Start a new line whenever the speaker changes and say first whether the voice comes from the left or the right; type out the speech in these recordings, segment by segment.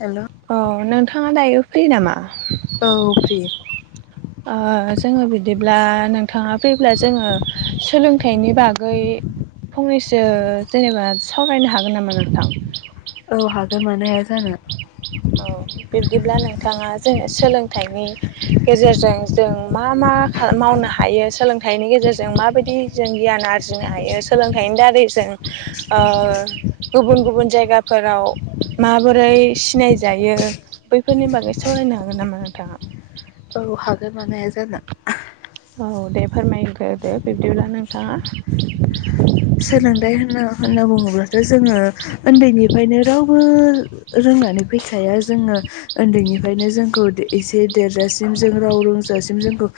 left: हेल'
right: औ नोंथाङा दायो फ्रि नामा
left: औ फ्रि
right: जोङो बिदिब्ला नोंथाङा फ्रिब्ला जोङो सोलोंथाइनि बागै फंनैसो जेनेबा सावरायनो हागोन नामा नोंथां
left: औ हागोन मानो हाया जानो
right: औ बिब्दिब्ला नोंथाङा जोंङो सोलोंथाइनि गेजेरजों जों मा मा मा मावनो हायो सोलोंथाइनि गेजेरजों माबायदि जों गियान आरजिनो हायो सोलोंथाइनि दारै गुबुन गुबुन जायगाफोराव माबोरै सिनाय जायो बैफोरनि बागै सावरायनो हागोन नामा नोंथाङा
left: औ हागोन मानो हाया जानो
right: औ दे फोरमायग्रोखो दे बिब्दिब्ला नोंथाङा
left: सोलोंथाइ होनना होनना बुङोब्लाथ जोङो उन्दैनिफ्रायनो रावबो रों फैखाया जोङो उन्दैनिफ्रायनो जोंखौ एसे देरजासिम जों राव रोंजासिम ज जोंखौ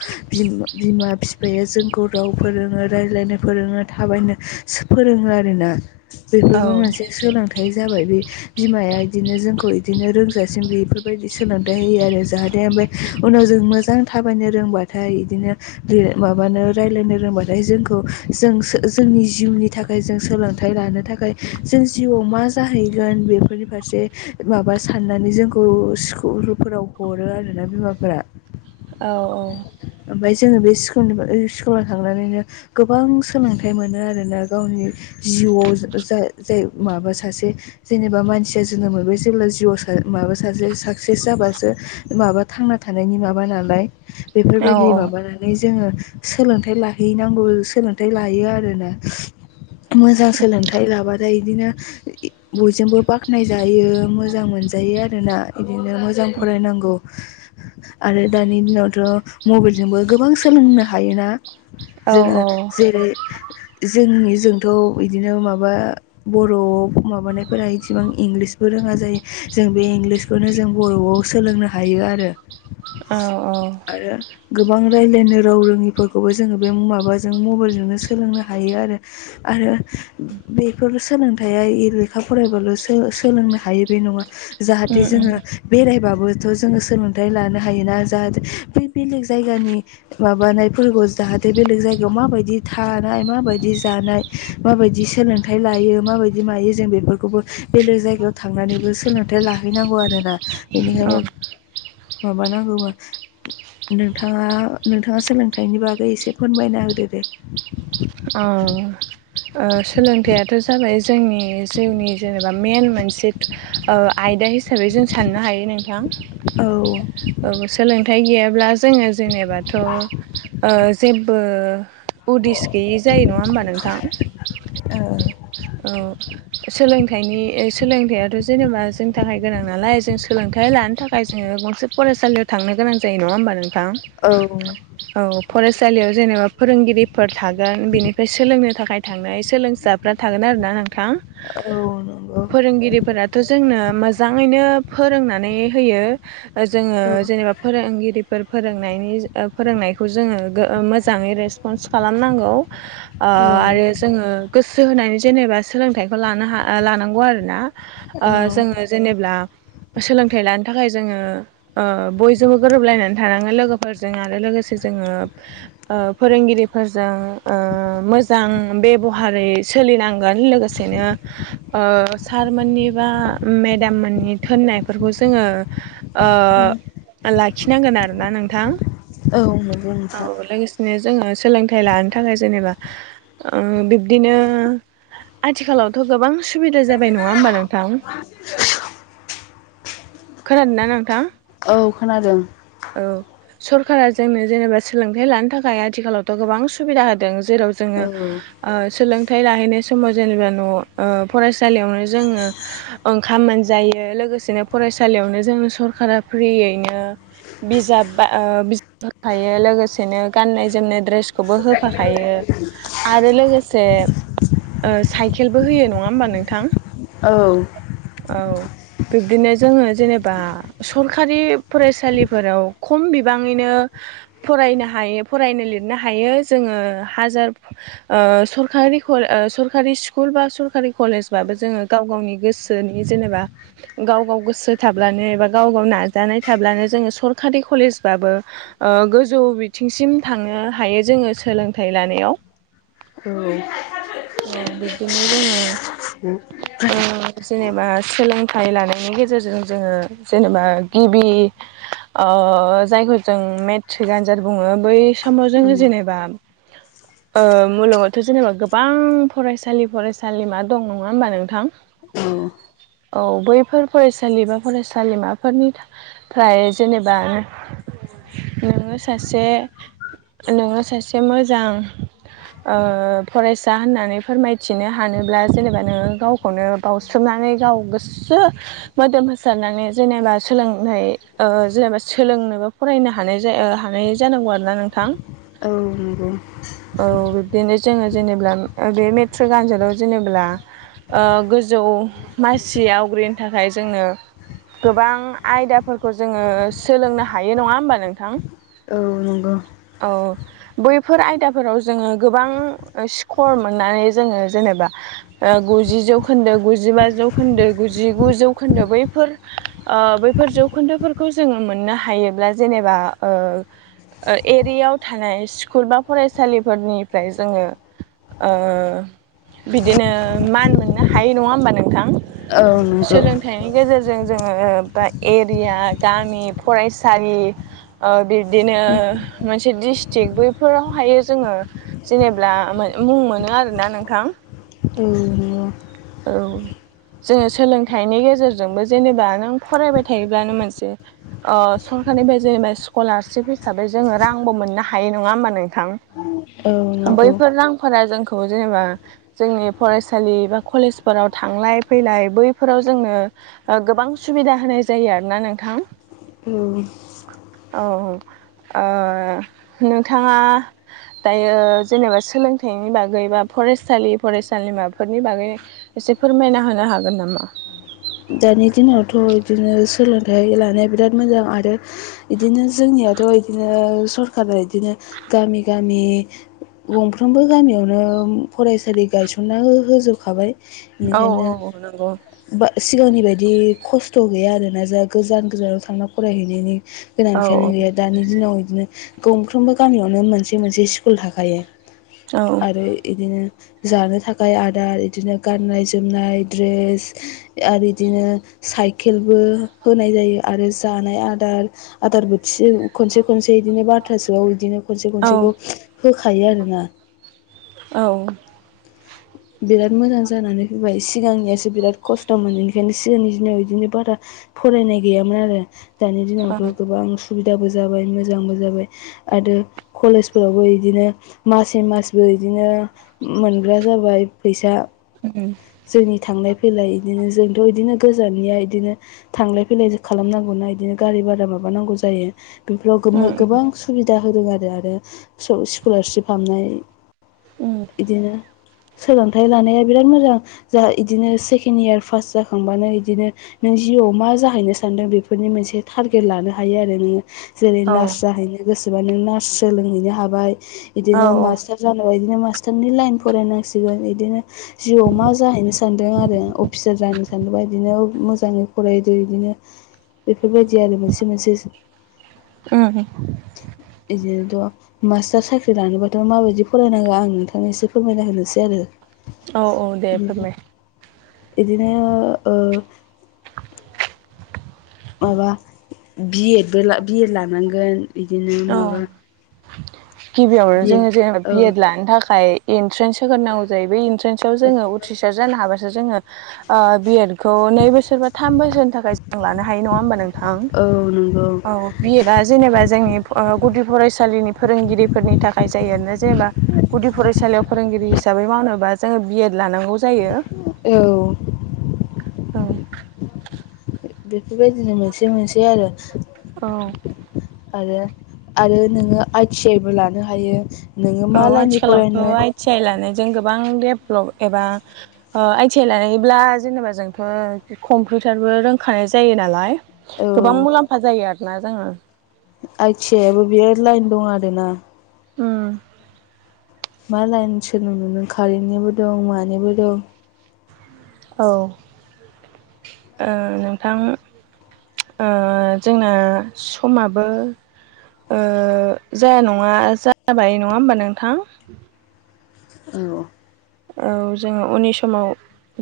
left: बिमा बिफाया जोंखौ राव फोरोङो रायज्लायनो फोरोङो थाबायनो फोरोङो आर ना
right: औ
left: बेफोरबो मोनसे सोलोंथाइ जाबाय बे बिमाया बिदिनो जोंखौ बिदिनो रोंजासिम बेफोरबायदि सोलोंथाइ होयो आरो जाहाथे उनाव जों मोजां थाबायनो रोंबाथाय इदिनो माबनो रायलायनो रोंबाथाय जों जोंखौ जोंसो जोंनि जिउनि थाखाय जों सोलोंथाइ लानो थाखाय जों जिउआव मा जाहैगोन बेफोरनि फारसे माबा साननानै जोंखौ स्कुलफोराव हरो आरोना बिमाफोरा
right: औ औ
left: ओमफ्राय जोङो बे स्कुलनि स्कुलाव थांनानैनो गोबां सोलोंथाइ मोनो आरो गावनि जिउआव जाय माबा सासे जेनेबा मानसिया जोनोम मोनबाय ज जेब्ला जिउआव माबा सासे साक्सेस जाबासो माबा थांना थानायनि माबा नालाय
right: औ
left: बेफोरबायदि माबानानै जोङो सोलोंथाइ लाहैनांगौ सोलोंथाइ लायो आरोना मोजां सोलोंथाइ लाब ओमफ्राय बिदिनो बयजोंबो बाख्नायजायो मोजां मोनजायो आरोना बिदिनो मोजां फरायनांगौ आरो दानि दिनावथ मबाइलजोंबो गोबां सोलोंनो हायोना
right: औ
left: जोङो जेरै जोंनि जोंथ' बिदिनो माबा बर' माबानायफोरा इसेबां इंलिसबो रोङा जों बे इंलिसखौनो जों बर'आव सोलोंनो हायो आरो
right: औ औ
left: आरो गोबां रायज्लायनो राव रोङिफोरखौबो जोङो बे माबाजों मबाइलजोंनो सोलोंनो ह हायोआरो बेफोर सोलोंथाइ लेखा फरायबाल'ों हायो बे नङा जाहाथे
right: उम उम
left: जोङो बेराय जोङो सोलोंथाइ लानो हायोोना जाहाथे बै बेलेग जायगानि माबानायफोरखौ जाहाथे बेलेग जायगायाव माबायदि थार थानाय माबिदि जिनाय माबादि सोलोंथाय लायो माबादि मायो जों बेफोरखौबो जायगायाव थांनानैबो सोलोंथाइ लाहैनांगौ आरोना बेनिखायनो
right: औ
left: माबानांगौ मा नोंथाङा नोंथाङा सोलोंथाइनि बागै एसे फोरमायना होदो दे
right: औ सोलोंथाइयाथ जाबाय जोंनि जिउनि जेनेबा मेन मोन से आयदा हिसाबै जों साननो हायो नोंथां
left: औ
right: औ सोलोंथाइ गैयाब्ला जोङो जेनेबाथ' ओ जेबो उदिस गैयि जायो नङा होमबा नोंथां
left: औ
right: औ सोलोंथाइनि सोलोंथाइथ' जेनेबा जोंनि थाखाय गोनां नालाय जों सोलोंथाइ थाइ लानो थाखाय जोङो गंसे फरायसालियाव थांनो गोनां जायो नङा होमबा नोंथां
left: औ
right: औ फरायसालियाव जेनेबा फोरोंगिरिफोर थागोन बिनिफ्राय सोलोंनो थाखाय थांनाय सोलोंसाफ्रा थागोन आरोना नोंथां
left: औ नंगौ
right: फोरोंगिरिफोराथ' जोंनो मोजाङैनो फोरोंनानै होयो जोङो
left: औ
right: जेनेबा फोरोंगिरि फोर फोरोंनायनि ओ फोरोंनायखौ जोङो ओ मोजाङै रेसपन्स खालामनांगौ ओ
left: औ
right: आरो जोङो गोसो सो होनानै जेनेबा सोलोंथाइखौ लानो हा लानांगौ आरो ना ओ
left: औ
right: जोङो जेनेब्ला सोलोंथाइ लानो थाखाय जो ओ बयजोंबो गोरोबलायनानै थानाङो लोगोफोरजों आरो लोगोसे जोङो ओ फोरोंगिरिफोरजों ओ मोजां बेब'हारै सोलिनांगोन लोगोसेनो ओ सारमोननि बा मेदाम मोननि थोन नायफोरखौ जोङो ओ लाखिनांगोन आरोना नोंथां
left: औ नगौ
right: औ
left: नोंथां
right: लोगोसेनो जोङो सोलोंथाइ लानो थाखाय जेनेबा ओ बिब्दिनो आथिखालावथ' गोबां उसुबिदा जाबाय नङा होमबा नोंथां खोनादोंना नोंथां
left: औ खोनादों
right: औ सरकारा जोंनो जेनेबा सोलोंथाइ लानो थाखाय आथिखालावथ' गोबां सुबिदा होदों जेराव
left: औ
right: जोङो ओ सोलों थाइ लाहैनाय समाव जेनेबा न' ओ फरायसालियावनो जोङो ओंखाम मोनजायो लोगोसेनो फरायसालियावनो जोंनो सरकारा फ्रियैनो बिजाब बा होखायो लोगोसेनो गाननाय जोमनाय ड्रेसखौबो होफाखायो आरो लोगोसे ओ साइकेलबो होयो नङा होमबा नोंथां
left: औ
right: औ बिब्दिनो जोङो जेनेबा सरखारि फरायसालिफोराव ङैनो फरायनो हायो फरायनो लिरनो हायो जोङो हाजार ओ सरकारि कल ओ सरकारि स्कुल बा सरकारि कलेज बाबो जोङो गाव गावनि गोसोनि जेनेबा गाव गाव गोसो थाब्लानो एबा गाव गाव नाजानाय थाब्लानो जोङो सरखारि कलेज बाबो गोजौ बिथिंसिम थांनो हायो जोङो सोलोंथाइ लानायाव
left: औ
right: औ बिब्दिनो जोङो ओ जेनेबा सोलों थाइ लानायनि गेजेरजों जोङो जेनेबा गिबि ओ जायखौ जों मेट्रिक आनजाद बुङो बै समाव जोङो जेनेबा ओ मुलुगावथ' जेनेबा गोबां फरायसालि फरायसालिमा दं नङा होमबा नोंथां
left: औ
right: औ बैफोर फरायसालि बा फरायसालिमाफोरनिफ्राय जेनेबा नोङो सासे नोङो सासे मोजां ओ फरायसा होननानै फोरमायथिनो हानोब्ला जेनेबा नोङो गावखौनो बासोमना माने गाव गोसो मोदोम होसारनानै जेनेबा सोलोंनाय ओ जेनेबा सोलोंनोबो फरायनो हानाय ज हानाय जानांगौ आरोना नोंथां
left: औ नंगौ
right: औ बिब्दिनो जोङो जेनेब्ला बे मेट्रिक आनजादाव जेनेबा ओ गोजौ मासि आवग्रिनो थाखाय जोंनो गोबां आयदाफोरखौ जोङो सोलोंनो हायो नङा होमबा नोंथां
left: औ नंगौ
right: औ बैफोर आयदाफोराव जोङो गोबां सिकर मोननानै जोङो जेनेबा ओ गु गुजि जौखोन्दो गुजिबा जौखोन्दो गुजिगु जौखोन्दो बैफोर ओ बैफोर जौ खुनदोफोरखौ जोङो मोननो हायोब्ला जेनेबा ओ एरियाव थानाय स्कुल बा फरायसालिफोरनिफ्राय जोङो ओ बिदिनो मान मोननो हायो नङा होमबा नोंथां
left: औ नंगौ औ
right: सोलोंथाइनि गेजेरजों जोङो बा एरिया गामि फरायस सालि ओ बिबदिनो मोनसे डिस्ट्रिक्ट बैफोराव हायो जोङो जेनेब्ला मो मुं मोनो आरोना नोंथां
left: नंगौ
right: औ जोङो सोलोंथाइनि गेजेरजोंबो जेनेबा नों फरायबाय थायोब्लानो मोनसे ओ सं खारनिफ्राय जेनेबा स्कलारशिप हिसाबै जोङो रांबो मोननो हायो नङा होमबा
left: औ
right: नोंथां
left: नंगौ
right: बैफोर रांफोरा जोंखौ जेनेबा जोंनि फरायसालि बा कलेजफोराव थांलाय फैलाय बैफोराव जोंनो गोबां सुबिदा होनाय जायो आरोना नोंथां थां
left: औ
right: औ ओ नोंथाङा दायो जेनेबा सोलोंथाइनि बागै बा फरायसालि फरायसालिमाफोरनि बागै एसे फोरमायना होनो हागोन नामा
left: दानि दिनावथ' बिदिनो सोलोंथाइ लानाया बिराद मोजां आरो इदिनो जोंनिया दाथ' इदिनो सरखारा इदिनो गामि गामि गंफ्रोमबो गामियावनो फरायसालि गायसनना हो होजोबखाबाय
right: औ
left: बेनिखायनो
right: औ नंगौ
left: बा सिगांनि बायदि खस्थ' गैया आरोना जा गोजान गोजानाव थांना फरायहैनायनि
right: औ
left: गोनांथियानो गैया दानि दिनाव बिदिनो गंफ्रोमबो गामियावनो मोनसे मोनसे स्कुल थाखायो
right: औ
left: आरो इदिनो जानो थाखाय आदार इदिनो गाननाय जोमनाय द्रेस आरो इदिनो साइकेलबो होनाय जायो आरो जानाय आदार आदार बोथि फिलिम खनसे खनसे इदिनो बारथासोआव बिदिनो खनसे खनसेखौ
right: औ
left: होखायो आरोना
right: औ
left: बिराद मोजां जानानै फैबाय सिगांनियासो बिराद खस्थ' मोन बेनिखायनो सिगांनि दिनाव बिदिनो बारा फरायनाय गैयामोन आरो दानि दिनावथ'
right: औ
left: गोबां सुबिदाबो जाबाय मोजांबो जाबाय आरो कलेजफोरावबो इदिनो मासै मासबो बिदिनो मोनग्रा जाबाय फैसा
right: उम
left: जोंनि थांनाय फैलाय इदिनो जोंथ' बिदिनो गोजाननिया बिदिनो थांलाय फैलाय खालामनांगौना बिदिनो गारि भारा मा माबानांगौ जायो बेफोराव गोमो
right: उम
left: गोबां सुबिदा होदों आरो आरो स स्कलारशिप हाबनाय
right: उम
left: इदिनो सोलोंथाइ लानाया बिराद मोजां जाहा इदिनो सेकेणड इयार पास जाखांबानो इदिनो नों जि याव मा जाहैनो सानदों बेफोरनि मोनसे टारगेट लानो हायो आरो नोङो जेरै
right: औ
left: नार्स जाहैनो गोसोबा नों नार्स सोलोंहैनो हाबाय बिदिनो
right: औ
left: मास्टार जानोबा नों मास्टारनि लाइन फरायनांसि सिगोन बिदिनो जिउआव मा जाहैनो सानदों आरो अफिसार जानो सानदोंबा बिदिनो मोजाङै फरायदो बिदिनो बेफोरबायदि आरो मोनसे मोनसे
right: थाङाखै
left: बिदिनोथ' मास्टार साख्रि लानोबाथ' माबायदि फरायनांगौ आं नोंथांनो एसे फोरमायना होनोसै आरो
right: औ औ दे फोरमाय
left: इदिनो ओ माबा बि एदबो बि एड लानांगोन बिदिनो
right: औ
left: माबा
right: गिबियावनो
left: बि एड
right: जोङो जेनेबा
left: औ
right: बि एड लानो थाखाय इन्ट्रेन्स होग्रोनांगौ जायो बे इन्ट्रेन्स आव जोङो उथ्रिसार जानो हाबासो जोङो बि एड खौ नै बोसोर बा थाम बोसोरनि थाखाय जों लानो हायो नङा होमबा नोंथां
left: औ नंगौ
right: औ बि एदा जेनेबा जोंनि गुदि फरायसालिनि फोरोंगिरिफोरनि थाखाय जायो आरोना जेनेबा गुदि फरायसालियाव फोरोंगिरि हिसाबै हिसाबै मावनोबा जोङो बिएड लानांगौ जायो
left: औ बेफोरबायदिनो मोनसे मोनसे आरो
right: औ
left: आरो आरो नोङो आइ टि आइबो लानो हायो नोङो
right: औ
left: मा लाइननि
right: आथिखालावथ
left: फरायनो
right: आइटि आइ लानाय गोबां देब्लब एबा आइ टि आइ थानायब्ला जेनबा जोंथ कम्पुटारबो रोंखानाय जायो नालाय
left: औ
right: गोबां मुलाम्फा जायो आरोोना जोङो
left: आइ टि आइयाबो बे लाइन दं आरोना
right: उम
left: मा लाइन सोलों नों कारेन्टनिबो दं मानिबो दं
right: औ नोंथां जोंना समाबो जाया नङा जाबाय नङा होमबा नोंथां
left: औ
right: औ जोङो उननि समाव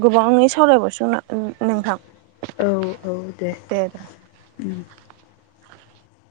right: गोबाङै सावरायबावसो नोंथां
left: औ औ दे